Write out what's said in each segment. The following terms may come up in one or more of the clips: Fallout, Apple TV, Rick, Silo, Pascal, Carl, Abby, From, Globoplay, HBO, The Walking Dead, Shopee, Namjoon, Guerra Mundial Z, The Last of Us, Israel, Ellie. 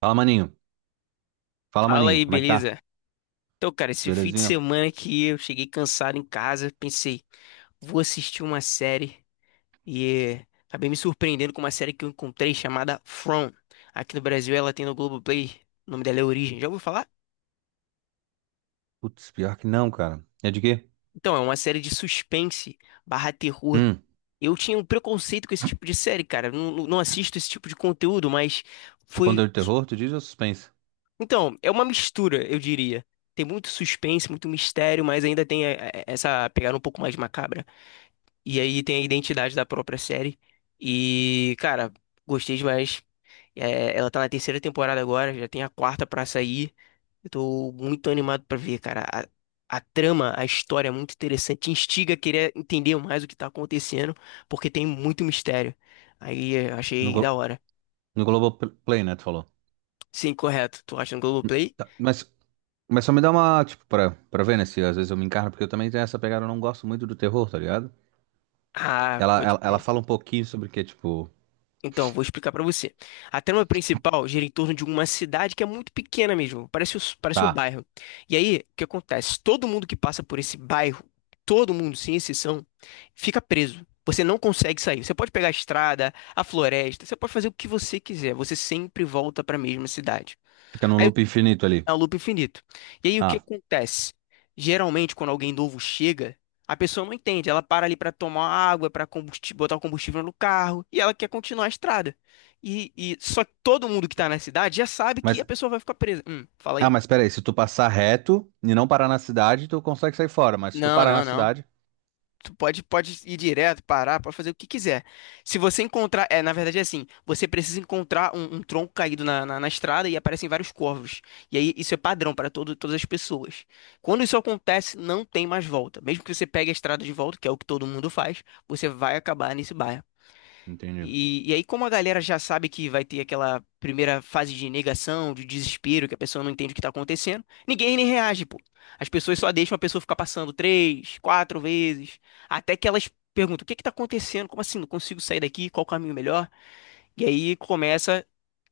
Fala, maninho. Fala, Fala maninho. aí, Como é que tá? beleza? Então, cara, esse fim de Belezinha? semana que eu cheguei cansado em casa, pensei, vou assistir uma série e acabei me surpreendendo com uma série que eu encontrei chamada From. Aqui no Brasil ela tem no Globoplay, o nome dela é Origem. Já ouviu falar? Putz, pior que não, cara. É de quê? Então, é uma série de suspense barra terror. Hum, Eu tinha um preconceito com esse tipo de série, cara. Eu Não, não assisto esse tipo de conteúdo, mas o foi. conteúdo de terror, tu diz ou suspense? Então, é uma mistura, eu diria. Tem muito suspense, muito mistério, mas ainda tem essa pegada um pouco mais macabra. E aí tem a identidade da própria série. E, cara, gostei demais. É, ela tá na terceira temporada agora, já tem a quarta pra sair. Eu tô muito animado pra ver, cara. A trama, a história é muito interessante. Te instiga a querer entender mais o que tá acontecendo, porque tem muito mistério. Aí eu No, achei da Glo hora. no Globoplay, né, tu falou. Sim, correto. Tu acha no Globoplay? Tá, mas só me dá uma, tipo, pra ver, né, se às vezes eu me encarno, porque eu também tenho essa pegada, eu não gosto muito do terror, tá ligado? Ah, Ela pode. fala um pouquinho sobre o que, tipo, Então, vou explicar pra você. A trama principal gira em torno de uma cidade que é muito pequena mesmo, parece, parece um tá, bairro. E aí, o que acontece? Todo mundo que passa por esse bairro, todo mundo, sem exceção, fica preso. Você não consegue sair. Você pode pegar a estrada, a floresta, você pode fazer o que você quiser. Você sempre volta pra mesma cidade. fica num loop infinito ali. É um loop infinito. E aí o que Ah, acontece? Geralmente, quando alguém novo chega, a pessoa não entende. Ela para ali para tomar água, para botar o combustível no carro, e ela quer continuar a estrada. E, só que todo mundo que tá na cidade já sabe que a mas, pessoa vai ficar presa. Fala ah, aí. mas pera aí, se tu passar reto e não parar na cidade, tu consegue sair fora, mas se tu Não, parar na não, não. cidade... Tu pode, pode ir direto, parar, pode fazer o que quiser. Se você encontrar. É, na verdade é assim: você precisa encontrar um, um tronco caído na estrada e aparecem vários corvos. E aí isso é padrão para todas as pessoas. Quando isso acontece, não tem mais volta. Mesmo que você pegue a estrada de volta, que é o que todo mundo faz, você vai acabar nesse bairro. Entendi. E aí, como a galera já sabe que vai ter aquela primeira fase de negação, de desespero, que a pessoa não entende o que tá acontecendo, ninguém nem reage, pô. As pessoas só deixam a pessoa ficar passando três, quatro vezes, até que elas perguntam: o que que tá acontecendo? Como assim? Não consigo sair daqui? Qual o caminho melhor? E aí começa,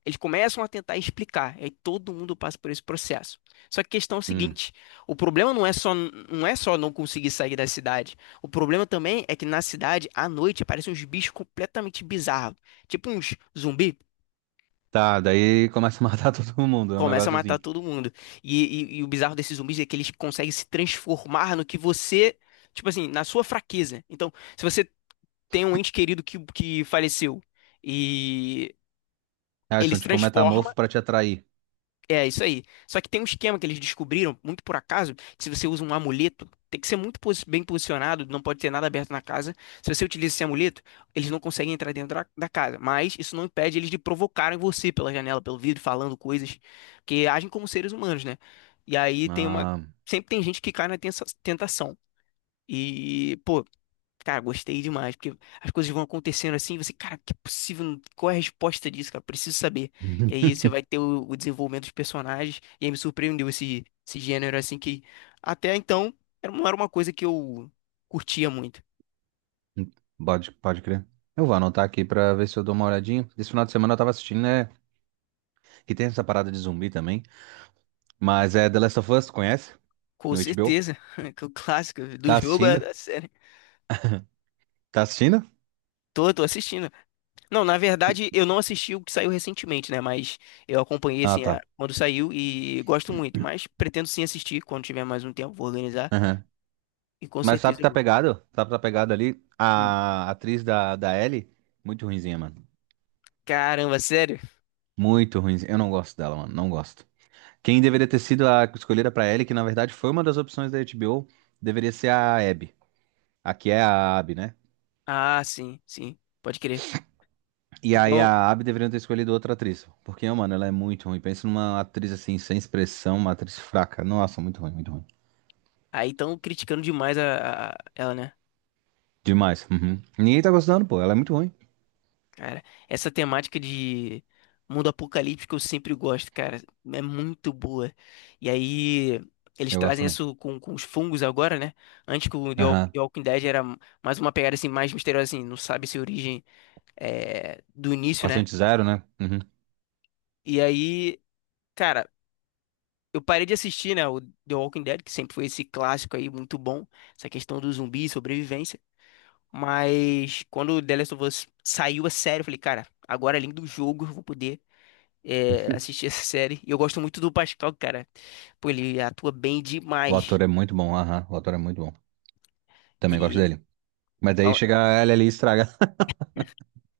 eles começam a tentar explicar, e aí todo mundo passa por esse processo. Só que a questão é o Hum. seguinte, o problema não é só não conseguir sair da cidade. O problema também é que na cidade, à noite, aparecem uns bichos completamente bizarros, tipo uns zumbi. Tá, daí começa a matar todo mundo. É um Começa a negócio matar assim. todo mundo. E, e o bizarro desses zumbis é que eles conseguem se transformar no que você, tipo assim, na sua fraqueza. Então, se você tem um ente querido que faleceu e Ah, eles ele são se tipo um transforma. metamorfo pra te atrair. É, isso aí. Só que tem um esquema que eles descobriram, muito por acaso, que se você usa um amuleto, tem que ser bem posicionado, não pode ter nada aberto na casa. Se você utiliza esse amuleto, eles não conseguem entrar dentro da casa. Mas isso não impede eles de provocarem você pela janela, pelo vidro, falando coisas, que agem como seres humanos, né? E aí tem uma. Ah. Sempre tem gente que cai na tentação. E, pô, cara, gostei demais, porque as coisas vão acontecendo assim, e você, cara, que é possível, qual é a resposta disso, cara? Preciso saber. E aí você vai ter o desenvolvimento dos personagens, e aí me surpreendeu esse gênero, assim, que até então não era uma coisa que eu curtia muito. Pode crer. Eu vou anotar aqui pra ver se eu dou uma olhadinha. Esse final de semana eu tava assistindo, né? Que tem essa parada de zumbi também. Mas é The Last of Us, conhece? Com No HBO. certeza, que o clássico do Tá jogo é assistindo? da série. Tá assistindo? Tô assistindo. Não, na Tu- verdade, eu não assisti o que saiu recentemente, né? Mas eu acompanhei, Ah, assim, tá. quando saiu e gosto muito. Mas pretendo sim assistir quando tiver mais um tempo, vou organizar. Aham. E com Mas sabe certeza que eu tá vou. pegado? Sabe que tá pegado ali? Hum. A atriz da Ellie, muito ruinzinha, mano. Caramba, sério? Muito ruinzinha. Eu não gosto dela, mano. Não gosto. Quem deveria ter sido a escolhida pra Ellie, que na verdade foi uma das opções da HBO, deveria ser a Abby. Aqui é a Abby, né? Ah, sim, sim, pode crer. E aí Então, a Abby deveria ter escolhido outra atriz. Porque, mano, ela é muito ruim. Pensa numa atriz assim, sem expressão, uma atriz fraca. Nossa, muito ruim, muito ruim. aí estão criticando demais ela, né? Demais. Uhum. Ninguém tá gostando, pô. Ela é muito ruim. Cara, essa temática de mundo apocalíptico eu sempre gosto, cara. É muito boa. E aí, eles Eu gosto trazem também. isso com os fungos agora, né? Antes que o Aham. The Walking Dead era mais uma pegada assim, mais misteriosa, assim, não sabe se origem é, do início, né? Paciente zero, né? Uhum. E aí, cara, eu parei de assistir, né, o The Walking Dead, que sempre foi esse clássico aí, muito bom, essa questão do zumbi e sobrevivência. Mas quando o The Last of Us saiu a série, eu falei, cara, agora além do jogo, eu vou poder assistir essa série. E eu gosto muito do Pascal, cara. Pô, ele atua bem O demais. ator é muito bom. Aham. O ator é muito bom. E Também gosto dele. Mas daí ó, chega ela ali e estraga.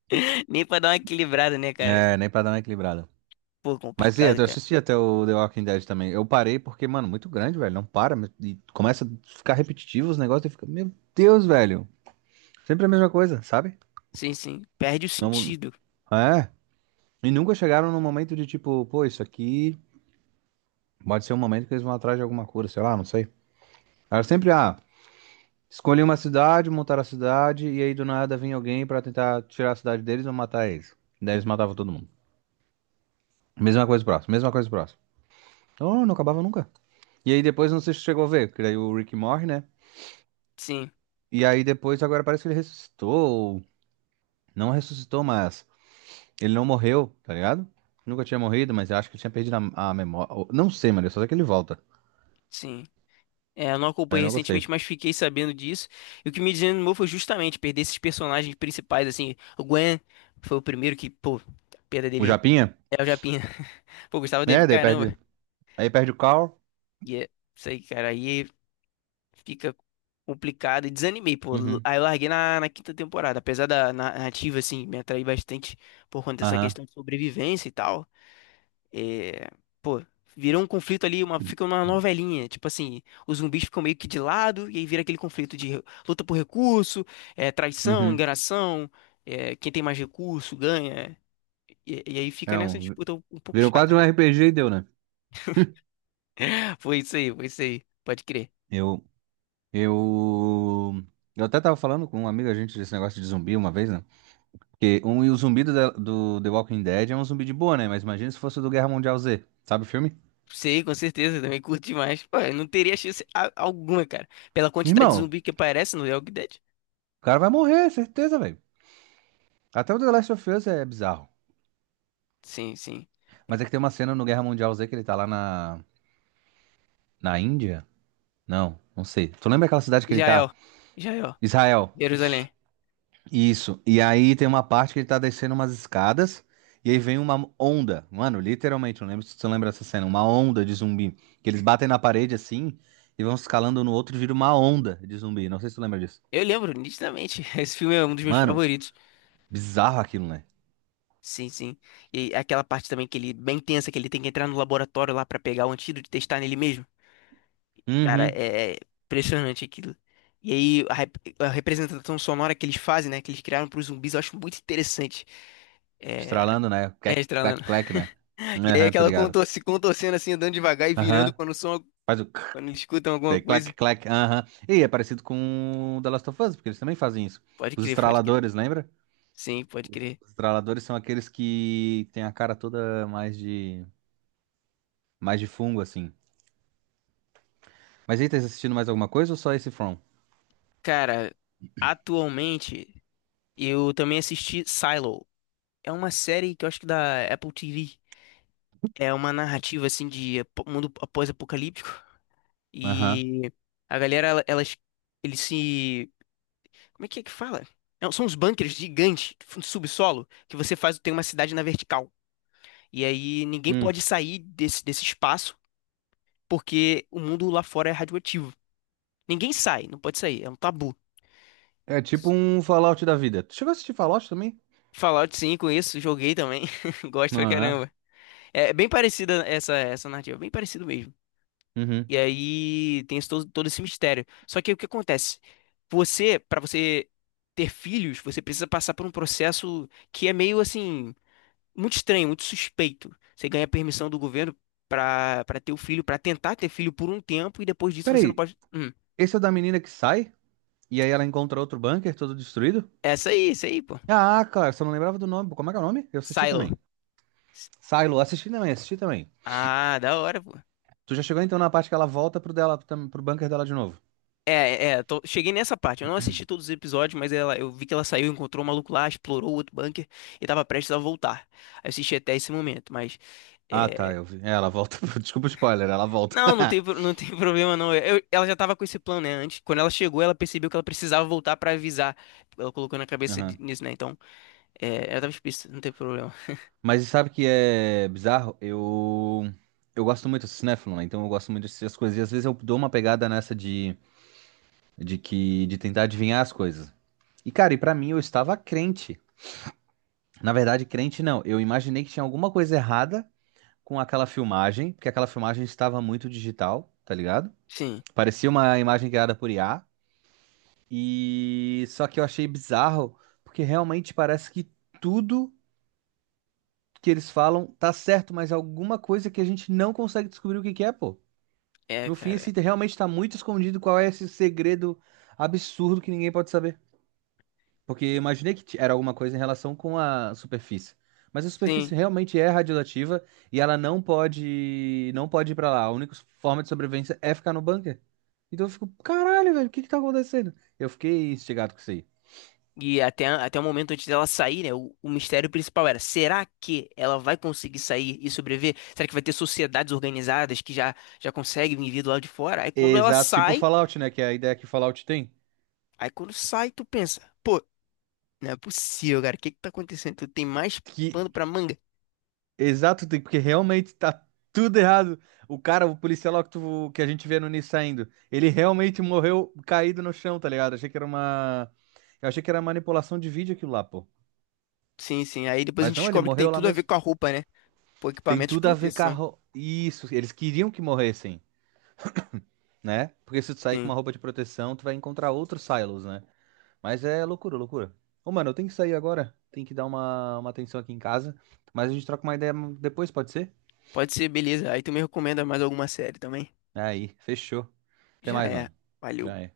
nem pra dar uma equilibrada, né, cara? É, nem pra dar uma equilibrada. Pô, Mas e, aí, complicado, eu cara. assisti até o The Walking Dead também. Eu parei porque, mano, muito grande, velho. Não para. E começa a ficar repetitivo os negócios e fica, meu Deus, velho. Sempre a mesma coisa, sabe? Sim, sim. Perde o Não, sentido. é. E nunca chegaram no momento de tipo, pô, isso aqui pode ser um momento que eles vão atrás de alguma cura, sei lá, não sei. Era sempre, ah, escolhi uma cidade, montaram a cidade, e aí do nada vinha alguém pra tentar tirar a cidade deles ou matar eles. Daí eles matavam todo mundo. Mesma coisa próxima, mesma coisa próxima. Então não acabava nunca. E aí depois não sei se chegou a ver, porque daí o Rick morre, né? Sim, E aí depois agora parece que ele ressuscitou. Não ressuscitou, mas ele não morreu, tá ligado? Nunca tinha morrido, mas eu acho que tinha perdido a memória. Não sei, mano. Eu Só sei que ele volta. sim. É, eu não Aí eu acompanhei não gostei. recentemente, mas fiquei sabendo disso. E o que me desanimou foi justamente perder esses personagens principais, assim. O Gwen foi o primeiro que, pô, a perda O dele Japinha? é o Japinha. Pô, eu gostava dele É, pra daí caramba. perde. Aí perde o Carl. E é isso aí, cara. Aí fica complicado e desanimei, pô. Uhum. Aí eu larguei na quinta temporada. Apesar da narrativa, assim, me atrair bastante por conta dessa Aham. questão de sobrevivência e tal. É, pô, virou um conflito ali, uma, fica uma novelinha. Tipo assim, os zumbis ficam meio que de lado e aí vira aquele conflito de luta por recurso, é, traição, Uhum. enganação. É, quem tem mais recurso ganha. E aí fica É nessa um. disputa um pouco Virou chata, quase um né? RPG e deu, né? Foi isso aí, foi isso aí. Pode crer. Eu, eu, eu até tava falando com um amigo, a gente, desse negócio de zumbi uma vez, né? Porque um, e o zumbi do The Walking Dead é um zumbi de boa, né? Mas imagina se fosse o do Guerra Mundial Z, sabe o filme? Sei, com certeza, também curto demais. Pô, eu não teria chance alguma, cara. Pela quantidade de Irmão, zumbi que aparece no The Walking Dead. o cara vai morrer, certeza, velho. Até o The Last of Us é bizarro. Sim, sim. Mas é que tem uma cena no Guerra Mundial Z que ele tá lá na Índia? Não, não sei. Tu lembra aquela cidade que ele tá? Israel. Israel. Israel. Jerusalém. Isso. E aí tem uma parte que ele tá descendo umas escadas e aí vem uma onda. Mano, literalmente, eu não lembro se tu lembra dessa cena. Uma onda de zumbi. Que eles batem na parede assim e vão escalando no outro e vira uma onda de zumbi. Não sei se tu lembra disso. Eu lembro nitidamente. Esse filme é um dos meus Mano, favoritos. bizarro aquilo, né? Sim, sim. E aquela parte também que ele, bem tensa, que ele tem que entrar no laboratório lá pra pegar o antídoto e testar nele mesmo. Cara, Uhum. É impressionante aquilo. E aí, a, a representação sonora que eles fazem, né, que eles criaram pros zumbis, eu acho muito interessante. É, Estralando, né? é Clack, clack, clack, né? E aí Aham, tô aquela ligado. contorce, contorcendo assim, andando devagar e virando Aham. quando o som, Faz o quando eles escutam alguma clac, coisa. clac, clac, aham. E é parecido com o The Last of Us, porque eles também fazem isso. Pode Os crer, pode crer. estraladores, lembra? Sim, pode Os crer. os estraladores são aqueles que têm a cara toda mais de fungo, assim. Mas aí, tá assistindo mais alguma coisa ou só esse From? Cara, atualmente eu também assisti Silo. É uma série que eu acho que da Apple TV. É uma narrativa assim de mundo pós-apocalíptico Aham. e a galera ela- elas eles se como é que fala? Não, são uns bunkers gigantes, fundo subsolo, que você faz tem uma cidade na vertical. E aí ninguém Hum. pode sair desse espaço porque o mundo lá fora é radioativo. Ninguém sai, não pode sair, é um tabu. É tipo um Fallout da vida. Tu chegou a assistir Fallout também? Fallout 5, isso, joguei também, gosto pra Ah, caramba. É bem parecida essa narrativa, bem parecido mesmo. uhum. E aí tem esse todo esse mistério. Só que o que acontece? Você, pra você ter filhos, você precisa passar por um processo que é meio assim, muito estranho, muito suspeito. Você ganha permissão do governo pra ter o filho, pra tentar ter filho por um tempo, e depois disso você não Peraí, pode. Hum. esse é o da menina que sai e aí ela encontra outro bunker todo destruído? Essa aí, isso aí, pô. Ah, cara, só não lembrava do nome. Como é que é o nome? Eu assisti Silo. também. Silo, assisti também, assisti também. Ah, da hora, pô. Tu já chegou então na parte que ela volta pro dela, pro bunker dela de novo? É, é, cheguei nessa parte. Eu não assisti todos os episódios, mas ela, eu vi que ela saiu, encontrou o maluco lá, explorou o outro bunker e tava prestes a voltar. Aí eu assisti até esse momento, mas. Ah, tá, é, eu vi. É, ela volta. Desculpa o spoiler, ela volta. Não, não tem, não tem problema não. Ela já tava com esse plano, né? Antes, quando ela chegou, ela percebeu que ela precisava voltar pra avisar. Ela colocou na cabeça Aham. nisso, né? Então, é, ela tava explícita, não tem problema. Mas sabe que é bizarro? Eu gosto muito de Cinefilo, né? Então eu gosto muito de assistir as coisas. E às vezes eu dou uma pegada nessa de que de tentar adivinhar as coisas. E cara, e pra mim eu estava crente. Na verdade, crente não. Eu imaginei que tinha alguma coisa errada com aquela filmagem, porque aquela filmagem estava muito digital, tá ligado? Sim, Parecia uma imagem criada por IA. E só que eu achei bizarro, porque realmente parece que tudo que eles falam tá certo, mas alguma coisa que a gente não consegue descobrir o que que é, pô. é, No fim, cara. assim, realmente tá muito escondido qual é esse segredo absurdo que ninguém pode saber. Porque eu E. imaginei que era alguma coisa em relação com a superfície. Mas a Sim. superfície realmente é radioativa e ela não pode, não pode ir pra lá. A única forma de sobrevivência é ficar no bunker. Então eu fico, caralho, velho, o que que tá acontecendo? Eu fiquei instigado com isso aí. E até, até o momento antes dela sair, né? O mistério principal era: será que ela vai conseguir sair e sobreviver? Será que vai ter sociedades organizadas que já conseguem vir do lado de fora? Aí quando ela Exato, tipo sai, Fallout, né? Que é a ideia que Fallout tem. aí quando sai, tu pensa: pô, não é possível, cara, o que que tá acontecendo? Tu tem mais Que pano pra manga? exato, porque realmente tá tudo errado. O cara, o policial lá que, que a gente vê no início saindo, ele realmente morreu caído no chão, tá ligado? Achei que era uma. Eu achei que era manipulação de vídeo aquilo lá, pô. Sim, sim. Aí depois a Mas gente não, ele descobre que tem morreu lá tudo a ver mesmo. com a roupa, né? Pô, Tem equipamento de tudo a ver com a proteção. ro... Isso, eles queriam que morressem, né? Porque se tu sair com Sim. uma roupa de proteção, tu vai encontrar outros silos, né? Mas é loucura, loucura. Ô, mano, eu tenho que sair agora. Tem que dar uma atenção aqui em casa. Mas a gente troca uma ideia depois, pode ser? Pode ser, beleza. Aí tu me recomenda mais alguma série também? Aí, fechou. Até Já mais, é. mano. Valeu. Já é.